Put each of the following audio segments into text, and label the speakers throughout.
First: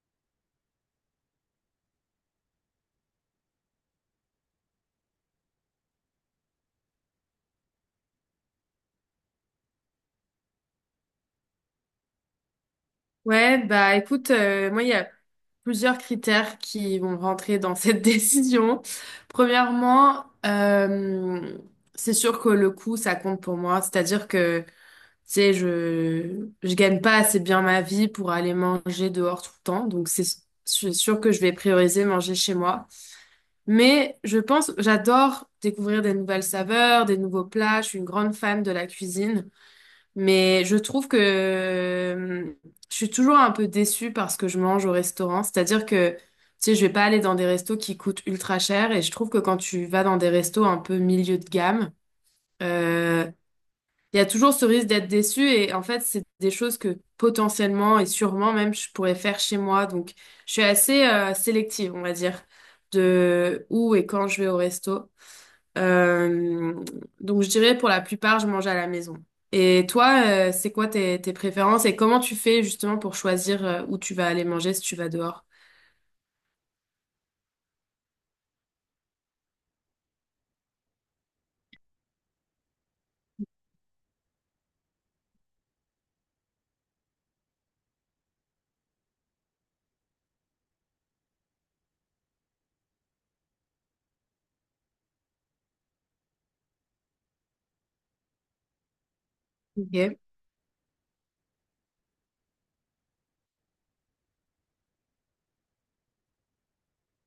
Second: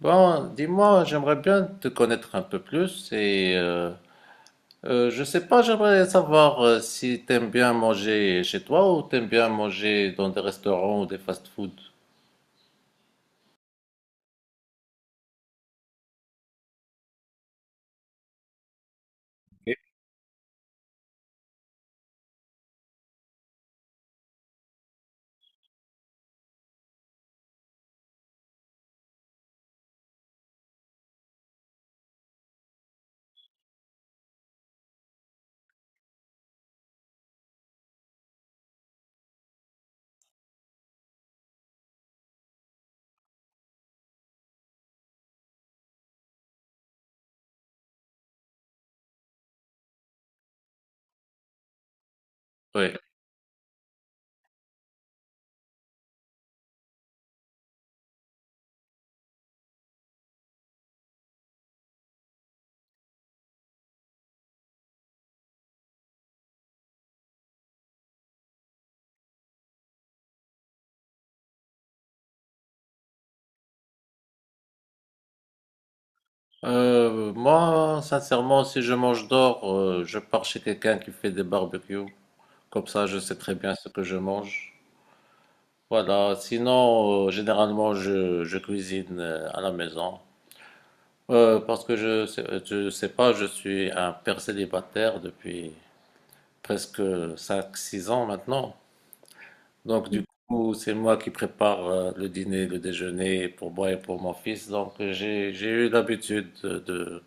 Speaker 1: Bon, dis-moi, j'aimerais bien te connaître un peu plus et je sais pas, j'aimerais savoir, si t'aimes bien manger chez toi ou t'aimes bien manger dans des restaurants ou des fast-food.
Speaker 2: Ouais, bah écoute, moi il y a plusieurs critères qui vont rentrer dans cette décision.
Speaker 1: Ok.
Speaker 2: Premièrement, c'est sûr que le coût, ça compte pour moi. C'est-à-dire que, tu sais, je gagne pas assez bien ma vie pour aller manger dehors tout le temps. Donc c'est sûr que je vais prioriser manger chez moi. Mais je pense, j'adore découvrir des nouvelles saveurs, des nouveaux plats. Je suis une grande fan de la cuisine. Mais je trouve que je suis toujours un peu déçue parce que je mange au restaurant. C'est-à-dire que, tu sais, je vais pas aller dans des restos qui coûtent ultra cher. Et je trouve que quand tu vas dans des restos un peu milieu de gamme,
Speaker 1: Oui.
Speaker 2: euh, il y a toujours ce risque d'être déçu. Et en fait, c'est des choses que potentiellement et sûrement même je pourrais faire chez moi. Donc, je suis assez sélective, on va dire, de où et quand je vais au resto. Euh, donc je dirais pour la plupart, je mange à la maison. Et toi, c'est quoi tes, tes préférences et comment tu fais justement pour choisir où tu vas aller manger si tu vas dehors?
Speaker 1: Moi, sincèrement, si je mange dehors, je pars chez quelqu'un qui fait des barbecues. Comme ça, je sais très bien ce que je mange. Voilà. Sinon, généralement, je cuisine à la maison. Parce que je sais pas, je suis un père célibataire depuis presque cinq six ans maintenant. Donc,
Speaker 2: Ok.
Speaker 1: du coup, c'est moi qui prépare, le dîner, le déjeuner pour moi et pour mon fils. Donc, j'ai eu l'habitude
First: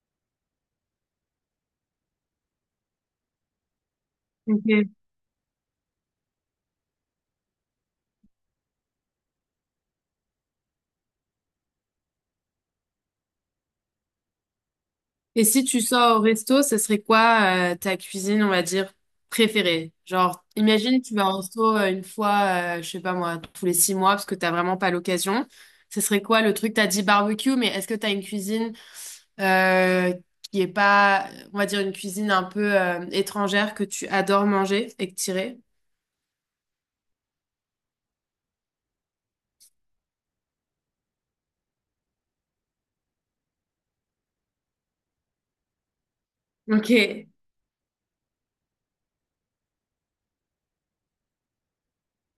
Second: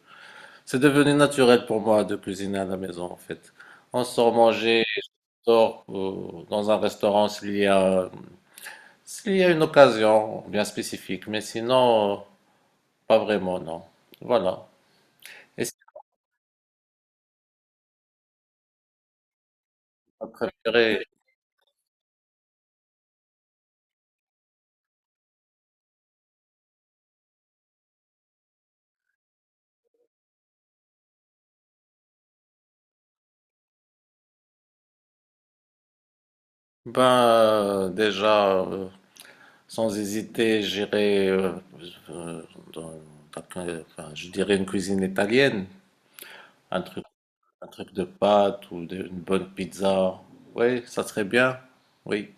Speaker 1: C'est devenu naturel pour moi de cuisiner à la maison, en fait. On sort manger,
Speaker 2: Ok.
Speaker 1: on sort dans un restaurant s'il y a une occasion bien spécifique. Mais sinon, pas vraiment, non. Voilà.
Speaker 2: Et si
Speaker 1: Et c'est
Speaker 2: tu sors au resto, ce serait quoi ta cuisine, on va dire, préférée?
Speaker 1: ma
Speaker 2: Genre, imagine
Speaker 1: préférée.
Speaker 2: tu vas au resto une fois, je sais pas moi, tous les 6 mois parce que t'as vraiment pas l'occasion. Ce serait quoi le truc? T'as dit barbecue, mais est-ce que t'as une cuisine euh, qui est pas, on va dire, une cuisine un peu étrangère que tu adores manger et que tirer.
Speaker 1: Ben, euh, déjà, euh, sans hésiter, j'irai, euh, enfin, je dirais une cuisine italienne, un
Speaker 2: Ok,
Speaker 1: truc, un truc de pâtes une bonne pizza. Oui, ça serait bien. Oui,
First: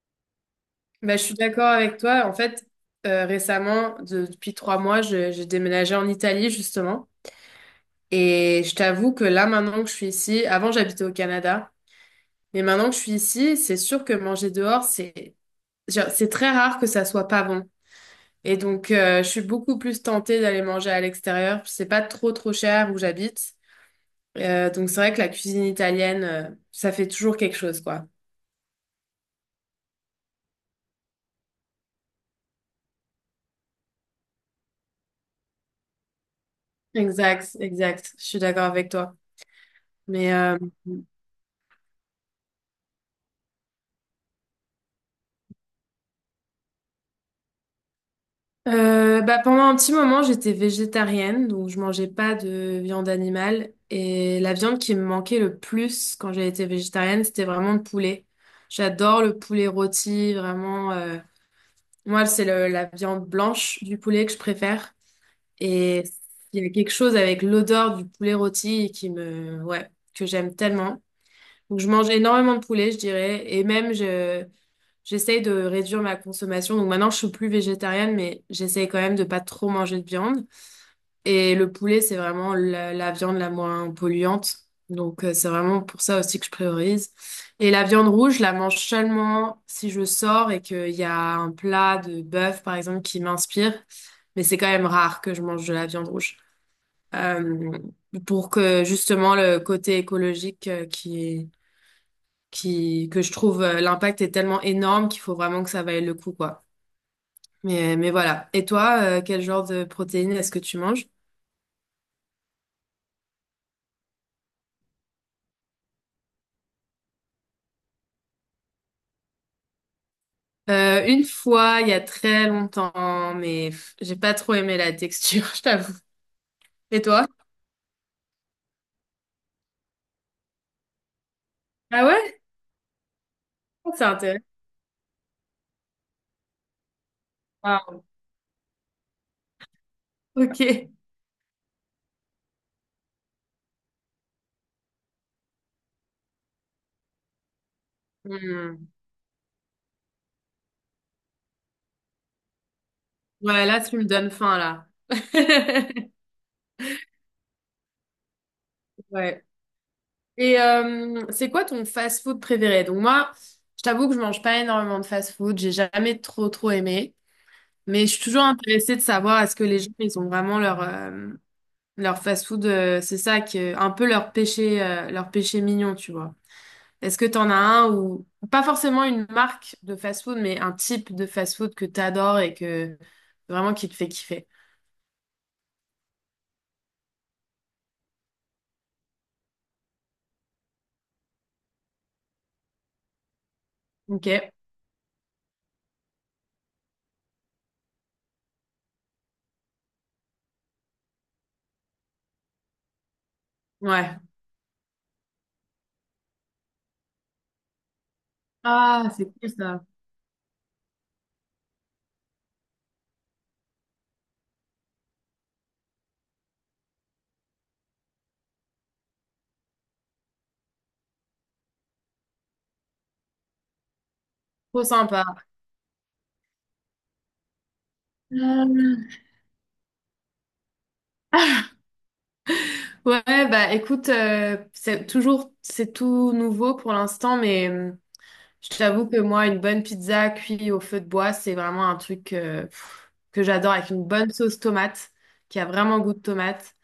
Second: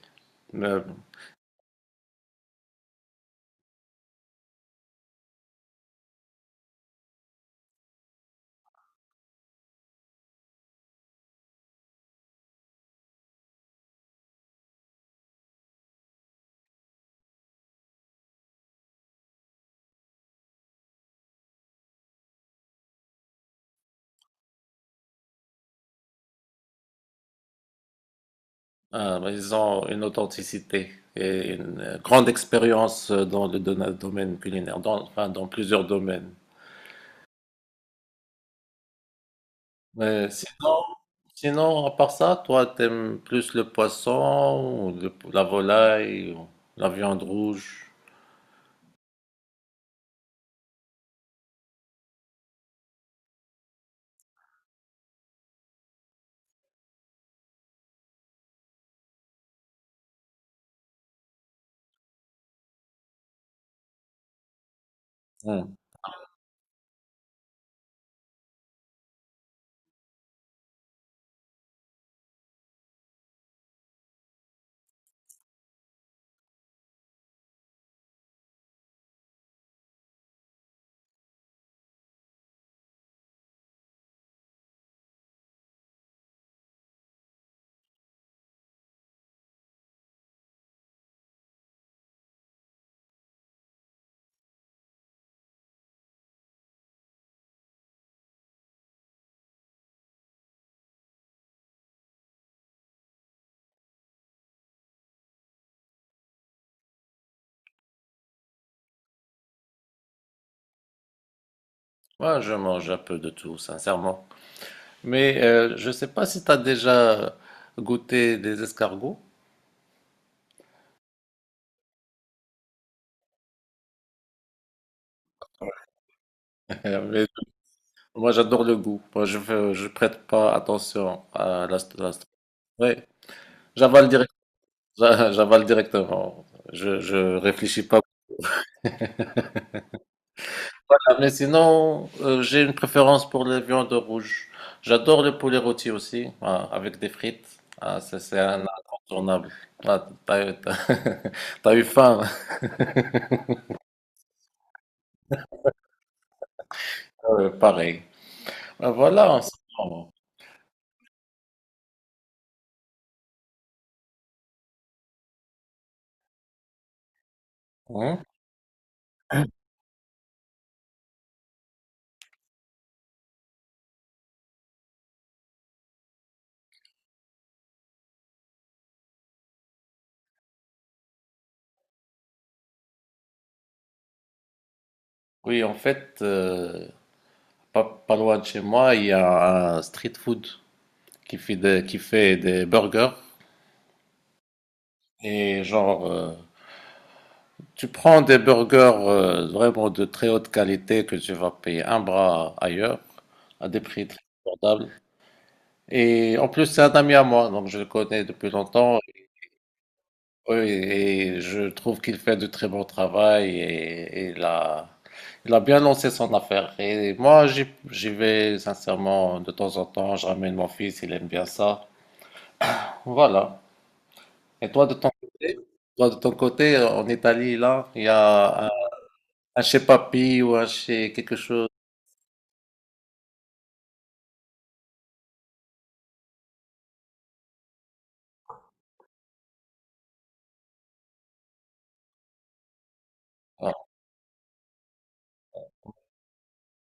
Speaker 1: mais,
Speaker 2: bah, je suis d'accord avec toi. En fait, récemment, depuis 3 mois, j'ai déménagé en Italie, justement. Et je t'avoue que là, maintenant que je suis ici, avant j'habitais au Canada, mais maintenant que je suis ici, c'est sûr que manger dehors, c'est genre, c'est très rare que ça soit pas bon. Et donc, je suis beaucoup plus tentée d'aller manger à l'extérieur. C'est pas trop trop cher où j'habite. Donc c'est vrai que la cuisine italienne, ça fait toujours quelque chose, quoi.
Speaker 1: mais ils ont une authenticité et une, grande expérience, dans le domaine culinaire, dans, enfin, dans plusieurs domaines.
Speaker 2: Exact, exact. Je suis d'accord avec toi.
Speaker 1: Mais
Speaker 2: Mais
Speaker 1: sinon, sinon, à part ça, toi, t'aimes plus le poisson ou la volaille ou la viande rouge?
Speaker 2: bah, pendant un petit moment, j'étais végétarienne, donc je mangeais pas de viande animale. Et la viande qui me manquait le plus quand j'ai été végétarienne, c'était vraiment le poulet. J'adore le poulet rôti, vraiment. Moi, c'est la viande blanche du poulet que je préfère.
Speaker 1: Hmm.
Speaker 2: Et il y a quelque chose avec l'odeur du poulet rôti qui me, ouais, que j'aime tellement. Donc, je mange énormément de poulet, je dirais. Et même, j'essaye de réduire ma consommation. Donc, maintenant, je suis plus végétarienne, mais j'essaye quand même de pas trop manger de viande. Et le poulet, c'est vraiment la viande la moins polluante. Donc, c'est vraiment pour ça aussi que je priorise. Et la viande rouge, je la mange seulement si je sors et qu'il y a un plat de bœuf, par exemple, qui m'inspire. Mais c'est quand même rare que je mange de la viande rouge. Euh, pour que justement le côté écologique que je trouve l'impact est tellement énorme qu'il faut vraiment que ça vaille le coup, quoi. Mais voilà. Et toi, quel genre de protéines est-ce que tu manges?
Speaker 1: Moi, je mange un peu de tout, sincèrement. Mais je sais pas si tu as déjà goûté des escargots.
Speaker 2: Une fois, il y a très longtemps, mais pff, j'ai pas trop aimé la texture, je t'avoue. Et
Speaker 1: Mais
Speaker 2: toi?
Speaker 1: moi, j'adore le goût. Moi, je prête pas attention à
Speaker 2: Ah ouais?
Speaker 1: Ouais,
Speaker 2: C'est
Speaker 1: j'avale direct,
Speaker 2: intéressant.
Speaker 1: j'avale directement. Je réfléchis
Speaker 2: Ah,
Speaker 1: pas.
Speaker 2: ok.
Speaker 1: Voilà. Mais sinon, j'ai une préférence pour les viandes rouges. J'adore le poulet rôti aussi, ah, avec des frites. Ah, ça, c'est un
Speaker 2: Hmm.
Speaker 1: incontournable. Ah, t'as, eu t'as- t'as eu faim,
Speaker 2: Ouais, là, tu me donnes faim, là.
Speaker 1: Pareil. Ah, voilà, en
Speaker 2: Ouais.
Speaker 1: ce moment.
Speaker 2: Et c'est quoi ton fast-food préféré? Donc moi, je t'avoue que je mange pas énormément de fast-food, j'ai jamais trop trop aimé. Mais je
Speaker 1: Hein.
Speaker 2: suis toujours intéressée de savoir est-ce que les gens, ils ont vraiment leur, leur fast-food, c'est ça, que, un peu leur péché mignon, tu vois. Est-ce que t'en as un ou pas forcément une marque de fast-food, mais un type de fast-food que t'adores et que vraiment qui te fait kiffer?
Speaker 1: Oui, en fait, pas, pas loin de chez moi, il y a un street food qui fait des burgers.
Speaker 2: Ok,
Speaker 1: Et genre, tu prends des burgers, vraiment de très haute qualité que tu vas payer un bras ailleurs, à des prix très
Speaker 2: ouais.
Speaker 1: abordables. Et en plus, c'est un ami à moi, donc je le connais depuis longtemps.
Speaker 2: Ah, c'est cool ça.
Speaker 1: Oui, et je trouve qu'il fait de très bon travail et, il a bien lancé son affaire. Et moi, j'y vais sincèrement de temps en temps, je ramène mon fils, il aime bien ça. Voilà. Et
Speaker 2: Trop
Speaker 1: toi de ton
Speaker 2: sympa.
Speaker 1: côté, toi de ton côté, en Italie, là, il y a
Speaker 2: Euh,
Speaker 1: un chez Papi ou un chez quelque chose.
Speaker 2: Ouais, bah écoute, c'est toujours, c'est tout nouveau pour l'instant, mais. Je t'avoue que moi, une bonne pizza cuite au feu de bois, c'est vraiment un truc pff, que j'adore
Speaker 1: Ah,
Speaker 2: avec une bonne sauce tomate, qui a vraiment goût de tomate.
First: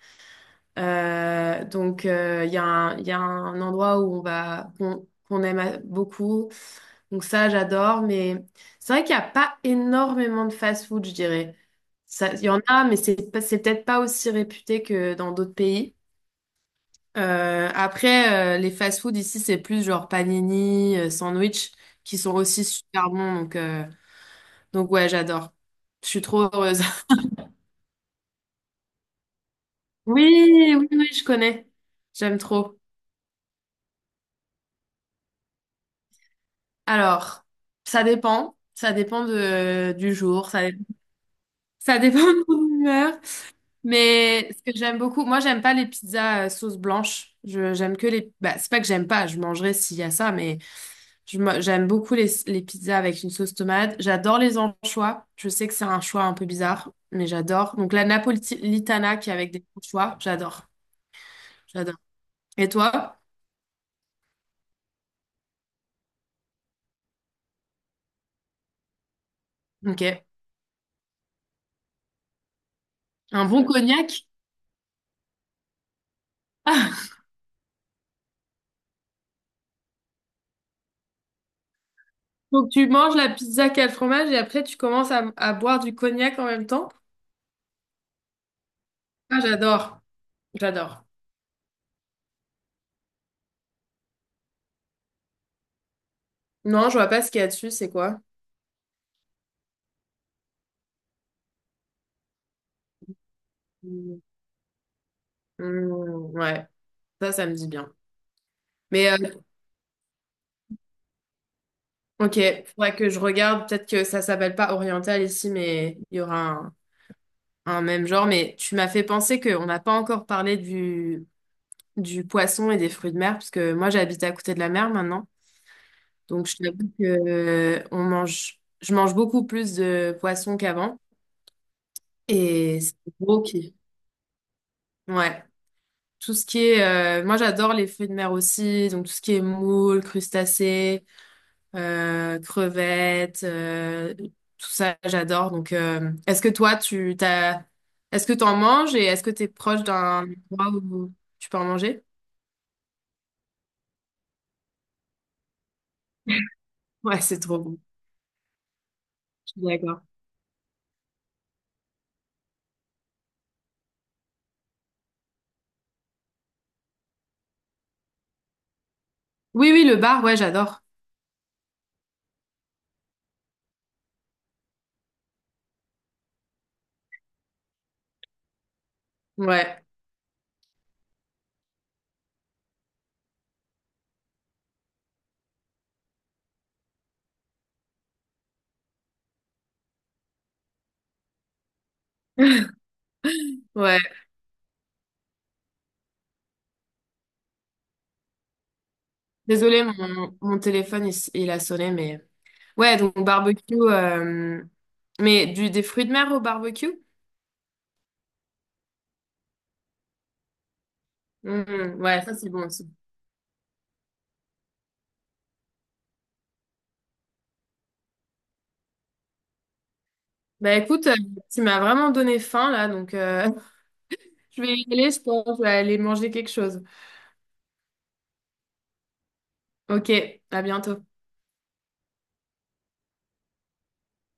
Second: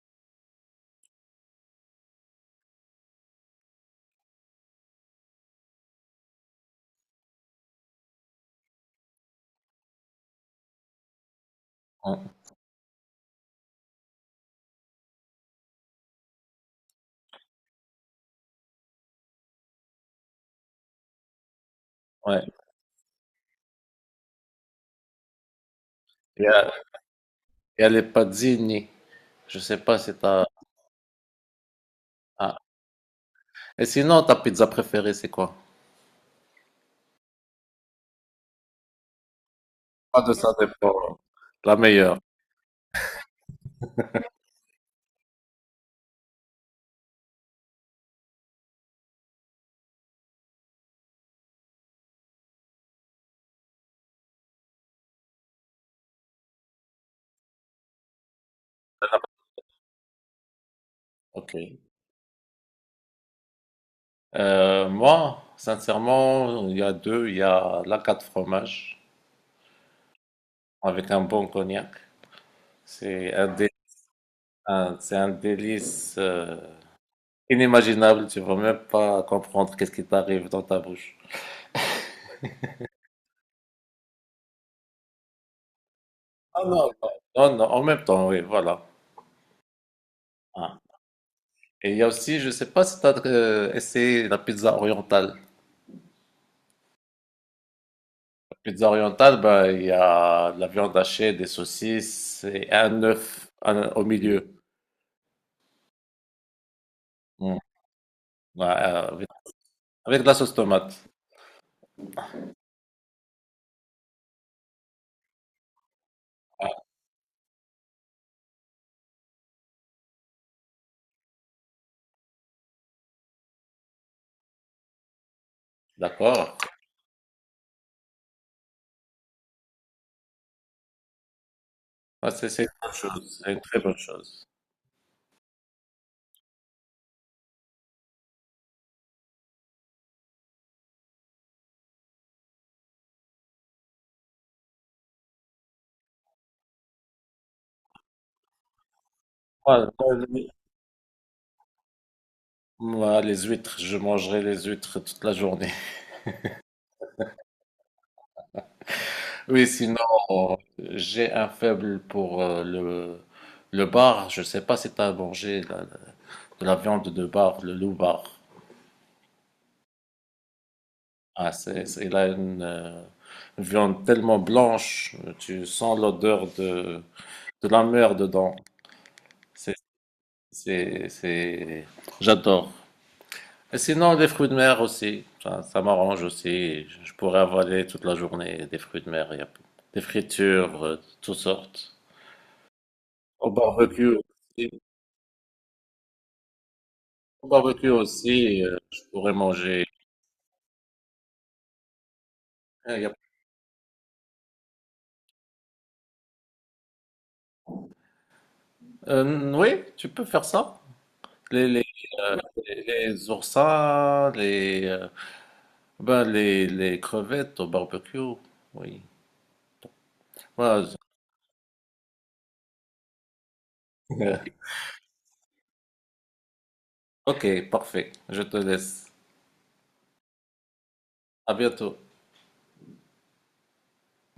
Speaker 2: Donc, il y a un, il y a un endroit où on va, qu'on aime beaucoup. Donc ça, j'adore. Mais c'est vrai qu'il n'y a pas énormément de fast-food, je dirais. Ça,
Speaker 1: ah,
Speaker 2: il y en a, mais c'est peut-être pas aussi réputé que dans d'autres pays. Après, les fast-food ici, c'est plus genre panini, sandwich, qui sont
Speaker 1: ouais.
Speaker 2: aussi super bons. Donc ouais, j'adore. Je suis trop
Speaker 1: Il y a,
Speaker 2: heureuse.
Speaker 1: il y a les pazzini. Je sais pas si
Speaker 2: Oui,
Speaker 1: t'as.
Speaker 2: oui, oui, je connais. J'aime
Speaker 1: Ah.
Speaker 2: trop.
Speaker 1: Et sinon, ta pizza préférée, c'est quoi?
Speaker 2: Alors, ça dépend. Ça dépend de, du
Speaker 1: Pas de ça
Speaker 2: jour.
Speaker 1: dépend. La
Speaker 2: Ça dépend
Speaker 1: meilleure.
Speaker 2: de mon humeur. Mais ce que j'aime beaucoup, moi j'aime pas les pizzas sauce blanche. Je j'aime que les. Bah, c'est pas que j'aime pas, je mangerai s'il y a ça, mais j'aime beaucoup les pizzas avec une sauce tomate. J'adore les anchois. Je sais que c'est un choix un peu bizarre, mais j'adore. Donc la napolitana qui est avec des anchois, j'adore,
Speaker 1: Ok.
Speaker 2: j'adore. Et toi?
Speaker 1: Moi, sincèrement, il y a deux. Il y a la quatre fromages
Speaker 2: Ok.
Speaker 1: avec un bon cognac. C'est
Speaker 2: Un
Speaker 1: un,
Speaker 2: bon
Speaker 1: dé-
Speaker 2: cognac?
Speaker 1: c'est un délice, inimaginable. Tu vas même pas comprendre qu'est-ce qui t'arrive dans ta bouche.
Speaker 2: Donc tu manges la pizza qu'à le fromage et après tu commences à boire du cognac en
Speaker 1: Ah
Speaker 2: même
Speaker 1: non,
Speaker 2: temps?
Speaker 1: non, non, en même temps, oui, voilà.
Speaker 2: Ah j'adore,
Speaker 1: Ah.
Speaker 2: j'adore.
Speaker 1: Et il y a aussi, je sais pas si tu as essayé la pizza orientale.
Speaker 2: Non, je vois pas ce qu'il y a dessus, c'est quoi?
Speaker 1: La pizza orientale, ben, il y a de la viande hachée, des saucisses et un œuf au milieu.
Speaker 2: Hmm, ouais, ça me
Speaker 1: Mm.
Speaker 2: dit bien.
Speaker 1: Ouais,
Speaker 2: Mais
Speaker 1: avec de la sauce tomate.
Speaker 2: ok, faudrait que je regarde. Peut-être que ça s'appelle pas oriental ici, mais il y aura un même genre. Mais tu m'as fait penser qu'on n'a pas encore parlé du poisson et des fruits de mer, parce que moi, j'habite à côté de la mer maintenant. Donc, je
Speaker 1: D'accord.
Speaker 2: t'avoue que on mange, je mange beaucoup plus de poissons qu'avant.
Speaker 1: Ouais, c'est une
Speaker 2: Et
Speaker 1: bonne
Speaker 2: c'est
Speaker 1: chose,
Speaker 2: gros
Speaker 1: c'est une
Speaker 2: qui.
Speaker 1: très bonne chose.
Speaker 2: Ouais. Tout ce qui est. Moi, j'adore les fruits de mer aussi. Donc, tout ce qui est moules, crustacés. Crevettes, tout ça, j'adore. Donc, est-ce que toi, est-ce que t'en manges et est-ce que t'es proche
Speaker 1: Moi, moi,
Speaker 2: d'un
Speaker 1: les
Speaker 2: endroit où tu peux en manger?
Speaker 1: moi, les huîtres, je mangerai les huîtres toute la journée.
Speaker 2: Ouais, c'est trop bon. Je suis
Speaker 1: Oui, sinon,
Speaker 2: d'accord.
Speaker 1: j'ai un faible pour, le bar. Je sais pas si tu as mangé de la viande de bar, le loup bar.
Speaker 2: Oui, oui, le bar, ouais, j'adore.
Speaker 1: Ah, il a une, viande tellement blanche, tu sens l'odeur de la mer dedans. C'est,
Speaker 2: Ouais,
Speaker 1: c'est, c'est... J'adore. Et sinon, des fruits de mer aussi. Ça m'arrange aussi. Je pourrais avaler toute la journée des fruits de mer. Il y a des fritures, de toutes sortes. Au
Speaker 2: ouais.
Speaker 1: barbecue aussi. Au barbecue aussi, je pourrais
Speaker 2: Désolée,
Speaker 1: manger.
Speaker 2: mon téléphone, il a sonné, mais
Speaker 1: Euh,
Speaker 2: ouais,
Speaker 1: il y a-
Speaker 2: donc barbecue, mais du, des fruits de mer au barbecue?
Speaker 1: Oui, tu peux faire ça. Les, les,
Speaker 2: Mhm, ouais, ça
Speaker 1: euh,
Speaker 2: c'est bon aussi.
Speaker 1: les oursins, les crevettes au barbecue. Oui.
Speaker 2: Bah
Speaker 1: Voilà, je-
Speaker 2: écoute, tu m'as vraiment donné faim là, donc je vais y aller, je pense, je vais aller manger quelque chose.
Speaker 1: Ok, parfait. Je te laisse.
Speaker 2: Ok, à bientôt.
Speaker 1: À bientôt.